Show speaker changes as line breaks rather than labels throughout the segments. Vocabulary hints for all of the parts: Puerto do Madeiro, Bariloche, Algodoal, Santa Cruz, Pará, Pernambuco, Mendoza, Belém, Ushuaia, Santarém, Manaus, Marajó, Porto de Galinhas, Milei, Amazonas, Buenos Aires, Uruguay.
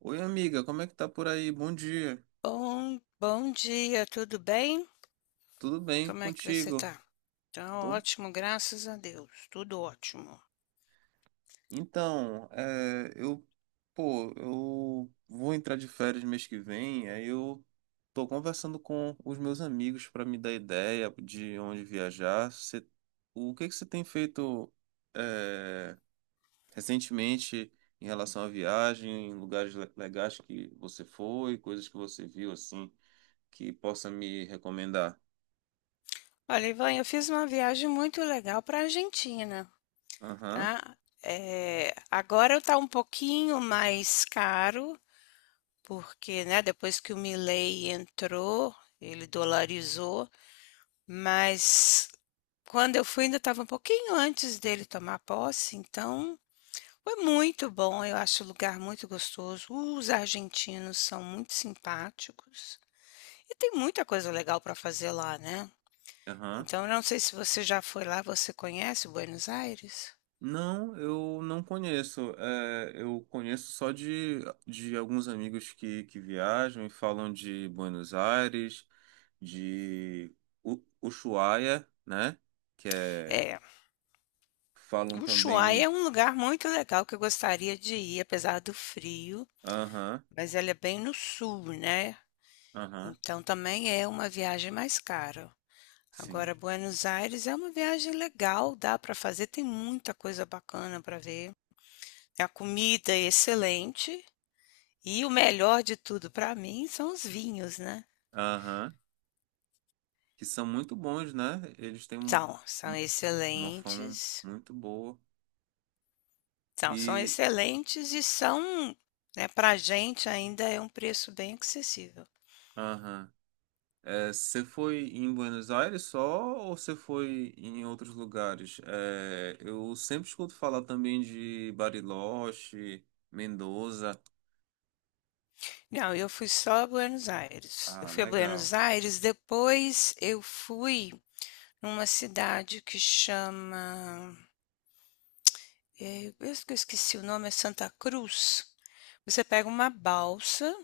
Oi, amiga, como é que tá por aí? Bom dia.
Bom, bom dia, tudo bem?
Tudo bem
Como é que você
contigo?
tá? Tá
Tô.
ótimo, graças a Deus, tudo ótimo.
Então, pô, eu vou entrar de férias mês que vem, aí eu tô conversando com os meus amigos para me dar ideia de onde viajar. O que que você tem feito, é, recentemente em relação à viagem, lugares legais que você foi, coisas que você viu assim, que possa me recomendar?
Olha, Ivan, eu fiz uma viagem muito legal para a Argentina,
Aham,
tá? É, agora tá um pouquinho mais caro, porque, né, depois que o Milei entrou, ele dolarizou, mas quando eu fui ainda estava um pouquinho antes dele tomar posse, então foi muito bom, eu acho o lugar muito gostoso. Os argentinos são muito simpáticos e tem muita coisa legal para fazer lá, né.
aham.
Então eu não sei se você já foi lá, você conhece Buenos Aires?
Não, eu não conheço. Eu conheço só de alguns amigos que viajam e falam de Buenos Aires, de Ushuaia, né? Que é,
É,
falam
Ushuaia é
também.
um lugar muito legal que eu gostaria de ir, apesar do frio,
Aham,
mas ele é bem no sul, né,
aham,
então também é uma viagem mais cara.
sim.
Agora Buenos Aires é uma viagem legal, dá para fazer, tem muita coisa bacana para ver. A comida é excelente. E o melhor de tudo para mim são os vinhos, né.
Aham, que são muito bons, né? Eles têm
São, são
um- uma fama
excelentes.
muito boa.
São, são
E.
excelentes e são, né, para a gente ainda é um preço bem acessível.
Aham. Você foi em Buenos Aires só ou você foi em outros lugares? Eu sempre escuto falar também de Bariloche, Mendoza.
Não, eu fui só a Buenos Aires. Eu
Ah,
fui a
legal.
Buenos Aires, depois eu fui numa cidade que chama, eh, eu esqueci o nome, é Santa Cruz. Você pega uma balsa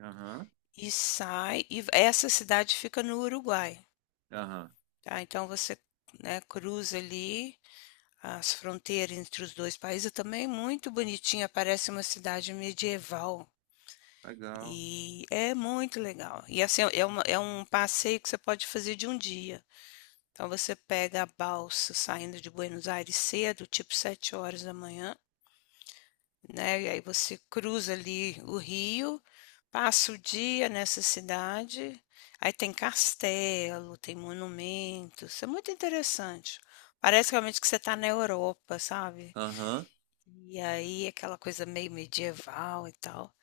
Aham,
e sai e essa cidade fica no Uruguai.
aham,
Tá, então você, né, cruza ali as fronteiras entre os dois países, também muito bonitinha, parece uma cidade medieval.
legal.
E é muito legal. E assim, é um passeio que você pode fazer de um dia. Então você pega a balsa saindo de Buenos Aires cedo, tipo 7 horas da manhã, né? E aí você cruza ali o rio, passa o dia nessa cidade, aí tem castelo, tem monumentos, é muito interessante. Parece realmente que você está na Europa, sabe?
Aham,
E aí aquela coisa meio medieval e tal.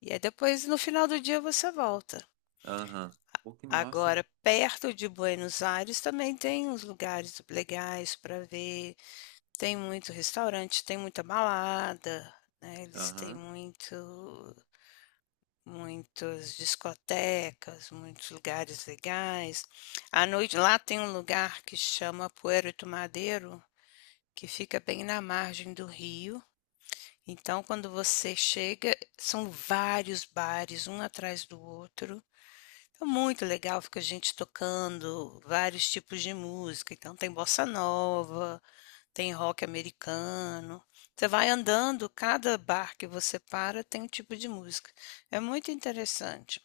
E aí depois no final do dia você volta.
aham. Pô, que massa.
Agora, perto de Buenos Aires também tem uns lugares legais para ver. Tem muito restaurante, tem muita balada, né? Eles têm
Aham,
muito muitas discotecas, muitos lugares legais. À noite lá tem um lugar que chama Puerto do Madeiro, que fica bem na margem do rio. Então, quando você chega, são vários bares, um atrás do outro. É muito legal, fica gente tocando vários tipos de música. Então, tem bossa nova, tem rock americano. Você vai andando, cada bar que você para tem um tipo de música. É muito interessante.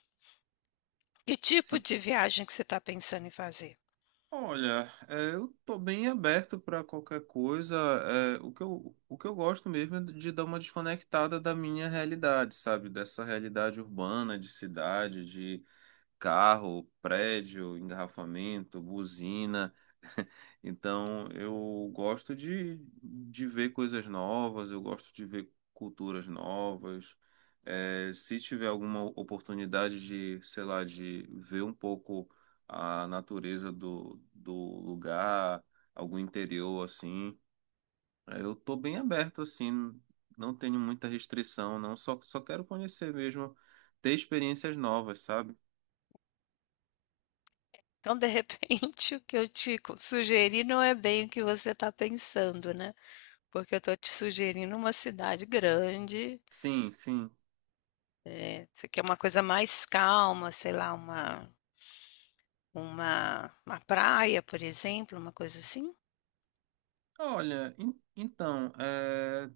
Que tipo
sim.
de viagem que você está pensando em fazer?
Olha, eu tô bem aberto para qualquer coisa. O que eu gosto mesmo é de dar uma desconectada da minha realidade, sabe? Dessa realidade urbana, de cidade, de carro, prédio, engarrafamento, buzina. Então, eu gosto de ver coisas novas, eu gosto de ver culturas novas. Se tiver alguma oportunidade sei lá, de ver um pouco a natureza do lugar, algum interior assim, eu tô bem aberto assim, não tenho muita restrição, não, só quero conhecer mesmo, ter experiências novas, sabe?
Então, de repente, o que eu sugeri não é bem o que você está pensando, né? Porque eu estou te sugerindo uma cidade grande,
Sim, sim.
é, você quer uma coisa mais calma, sei lá, uma praia, por exemplo, uma coisa assim.
Olha, então,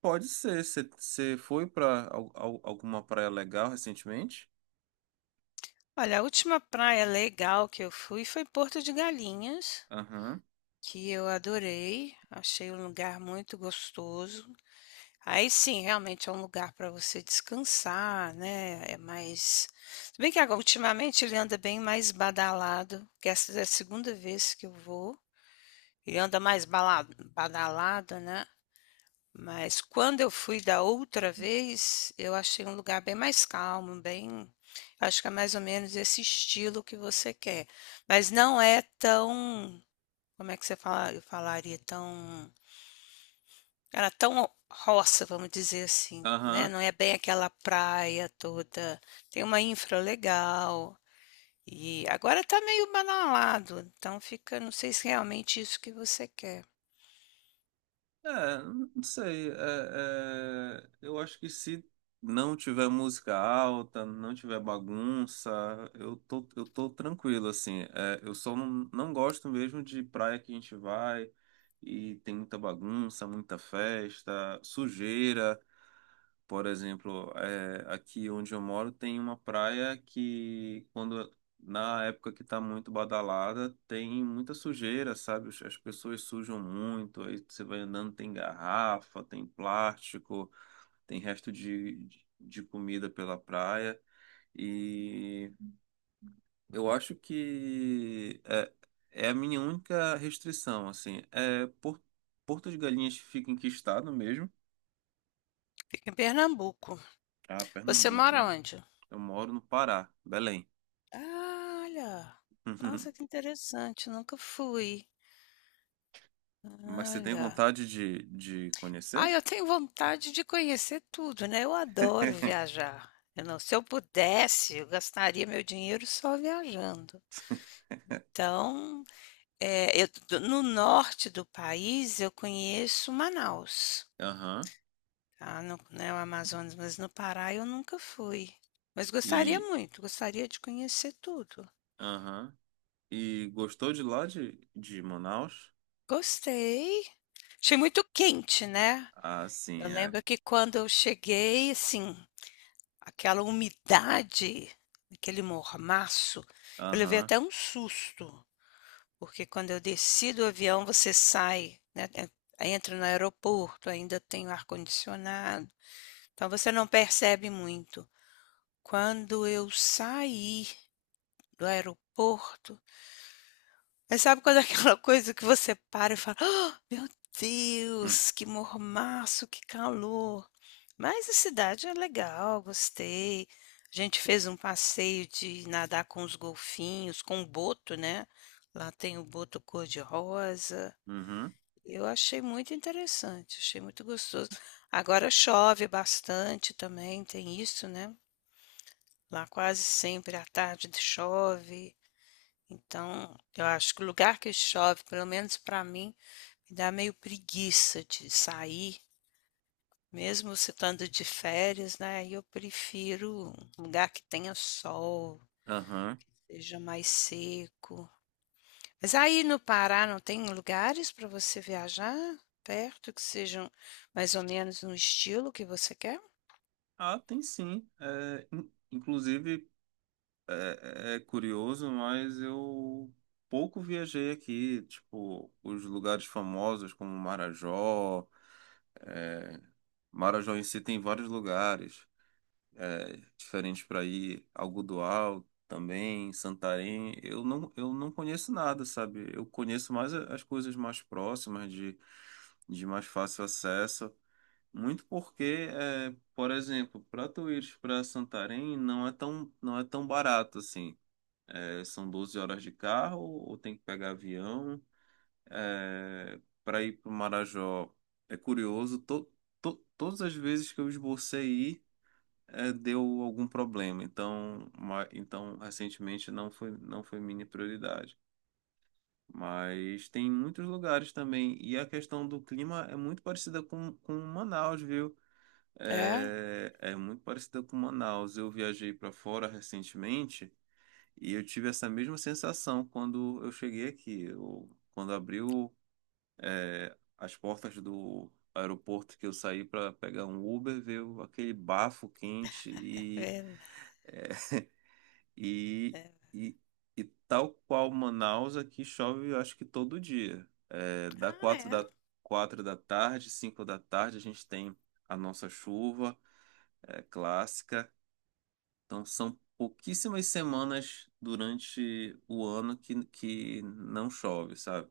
pode ser. Você foi para alguma praia legal recentemente?
Olha, a última praia legal que eu fui foi Porto de Galinhas,
Aham.
que eu adorei, achei um lugar muito gostoso. Aí sim, realmente é um lugar para você descansar, né? É mais. Se bem que agora, ultimamente ele anda bem mais badalado, que essa é a segunda vez que eu vou. Ele anda mais badalado, né? Mas quando eu fui da outra vez, eu achei um lugar bem mais calmo, bem. Acho que é mais ou menos esse estilo que você quer. Mas não é tão. Como é que você fala, eu falaria tão. Era tão roça, vamos dizer assim, né?
Aham.
Não é bem aquela praia toda. Tem uma infra legal. E agora tá meio banalado, então fica, não sei se é realmente isso que você quer.
É, não sei. Eu acho que se não tiver música alta, não tiver bagunça, eu tô tranquilo, assim. Eu só não gosto mesmo de praia que a gente vai e tem muita bagunça, muita festa, sujeira. Por exemplo, aqui onde eu moro tem uma praia que, quando na época que está muito badalada, tem muita sujeira, sabe? As pessoas sujam muito, aí você vai andando, tem garrafa, tem plástico, tem resto de comida pela praia. E eu acho que é a minha única restrição, assim. Porto de Galinhas fica em que estado mesmo?
Fica em Pernambuco.
Ah,
Você
Pernambuco,
mora
né?
onde?
Eu moro no Pará, Belém.
Ah, olha.
Uhum.
Nossa, que interessante, nunca fui.
Mas você tem
Olha.
vontade de
Ah,
conhecer?
eu tenho vontade de conhecer tudo, né? Eu adoro viajar. Eu não, se eu pudesse, eu gastaria meu dinheiro só viajando. Então, é, eu do no norte do país, eu conheço Manaus,
Aham.
tá, no né, o Amazonas, mas no Pará eu nunca fui. Mas gostaria
E,
muito, gostaria de conhecer tudo.
aham. E gostou de lá de Manaus?
Gostei. Achei muito quente, né.
Ah,
Eu
sim, é.
lembro que quando eu cheguei, assim, aquela umidade, aquele mormaço, eu levei
Aham.
até um susto, porque quando eu desci do avião, você sai, né, entra no aeroporto, ainda tem o ar-condicionado. Então você não percebe muito. Quando eu saí do aeroporto, mas sabe quando é aquela coisa que você para e fala: "Ah, meu
Hum.
Deus, que mormaço, que calor". Mas a cidade é legal, gostei. A gente fez um passeio de nadar com os golfinhos, com o boto, né, lá tem o boto cor-de-rosa.
Uhum.
Eu achei muito interessante, achei muito gostoso. Agora chove bastante também, tem isso, né. Lá quase sempre à tarde chove, então eu acho que o lugar que chove, pelo menos para mim, me dá meio preguiça de sair, mesmo se estando de férias, né? Eu prefiro um lugar que tenha sol,
Aham.
seja mais seco. Mas aí no Pará não tem lugares para você viajar perto que sejam mais ou menos no estilo que você quer?
Ah, tem sim. Inclusive, é curioso, mas eu pouco viajei aqui. Tipo, os lugares famosos como Marajó. é, Marajó em si tem vários lugares. Diferentes para ir, Algodoal também, Santarém. Eu não conheço nada, sabe? Eu conheço mais as coisas mais próximas, de mais fácil acesso. Muito porque, por exemplo, para tu ir para Santarém não é tão barato assim. São 12 horas de carro, ou tem que pegar avião. Para ir para o Marajó é curioso. todas as vezes que eu esbocei ir, deu algum problema. Então, então recentemente não foi minha prioridade. Mas tem muitos lugares também. E a questão do clima é muito parecida com Manaus, viu?
É,
É muito parecida com Manaus. Eu viajei para fora recentemente e eu tive essa mesma sensação quando eu cheguei aqui. Quando abriu, as portas do aeroporto que eu saí para pegar um Uber, veio aquele bafo quente.
é,
E,
é.
e, e tal qual Manaus, aqui chove, eu acho que todo dia. É, da
Ah,
quatro
é.
da, quatro da tarde, 5 da tarde, a gente tem a nossa chuva, clássica. Então, são pouquíssimas semanas durante o ano que não chove, sabe?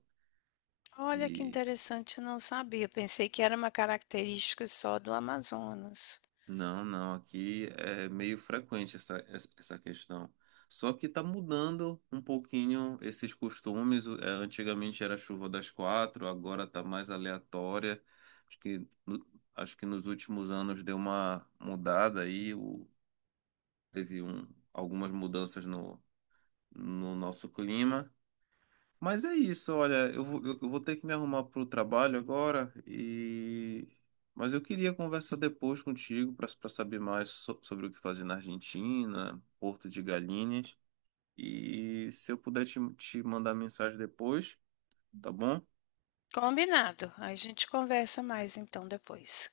Olha que
E
interessante, não sabia. Pensei que era uma característica só do Amazonas.
Não, não, aqui é meio frequente essa, essa questão. Só que está mudando um pouquinho esses costumes. Antigamente era chuva das quatro, agora está mais aleatória. Acho que, acho que nos últimos anos deu uma mudada aí, teve algumas mudanças no nosso clima. Mas é isso, olha, eu vou ter que me arrumar para o trabalho agora mas eu queria conversar depois contigo para saber mais sobre o que fazer na Argentina, Porto de Galinhas e se eu puder te mandar mensagem depois, tá bom?
Combinado. A gente conversa mais então depois.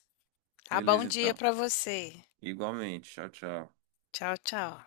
Tá, bom
Beleza,
dia
então.
para você.
Igualmente. Tchau, tchau.
Tchau, tchau.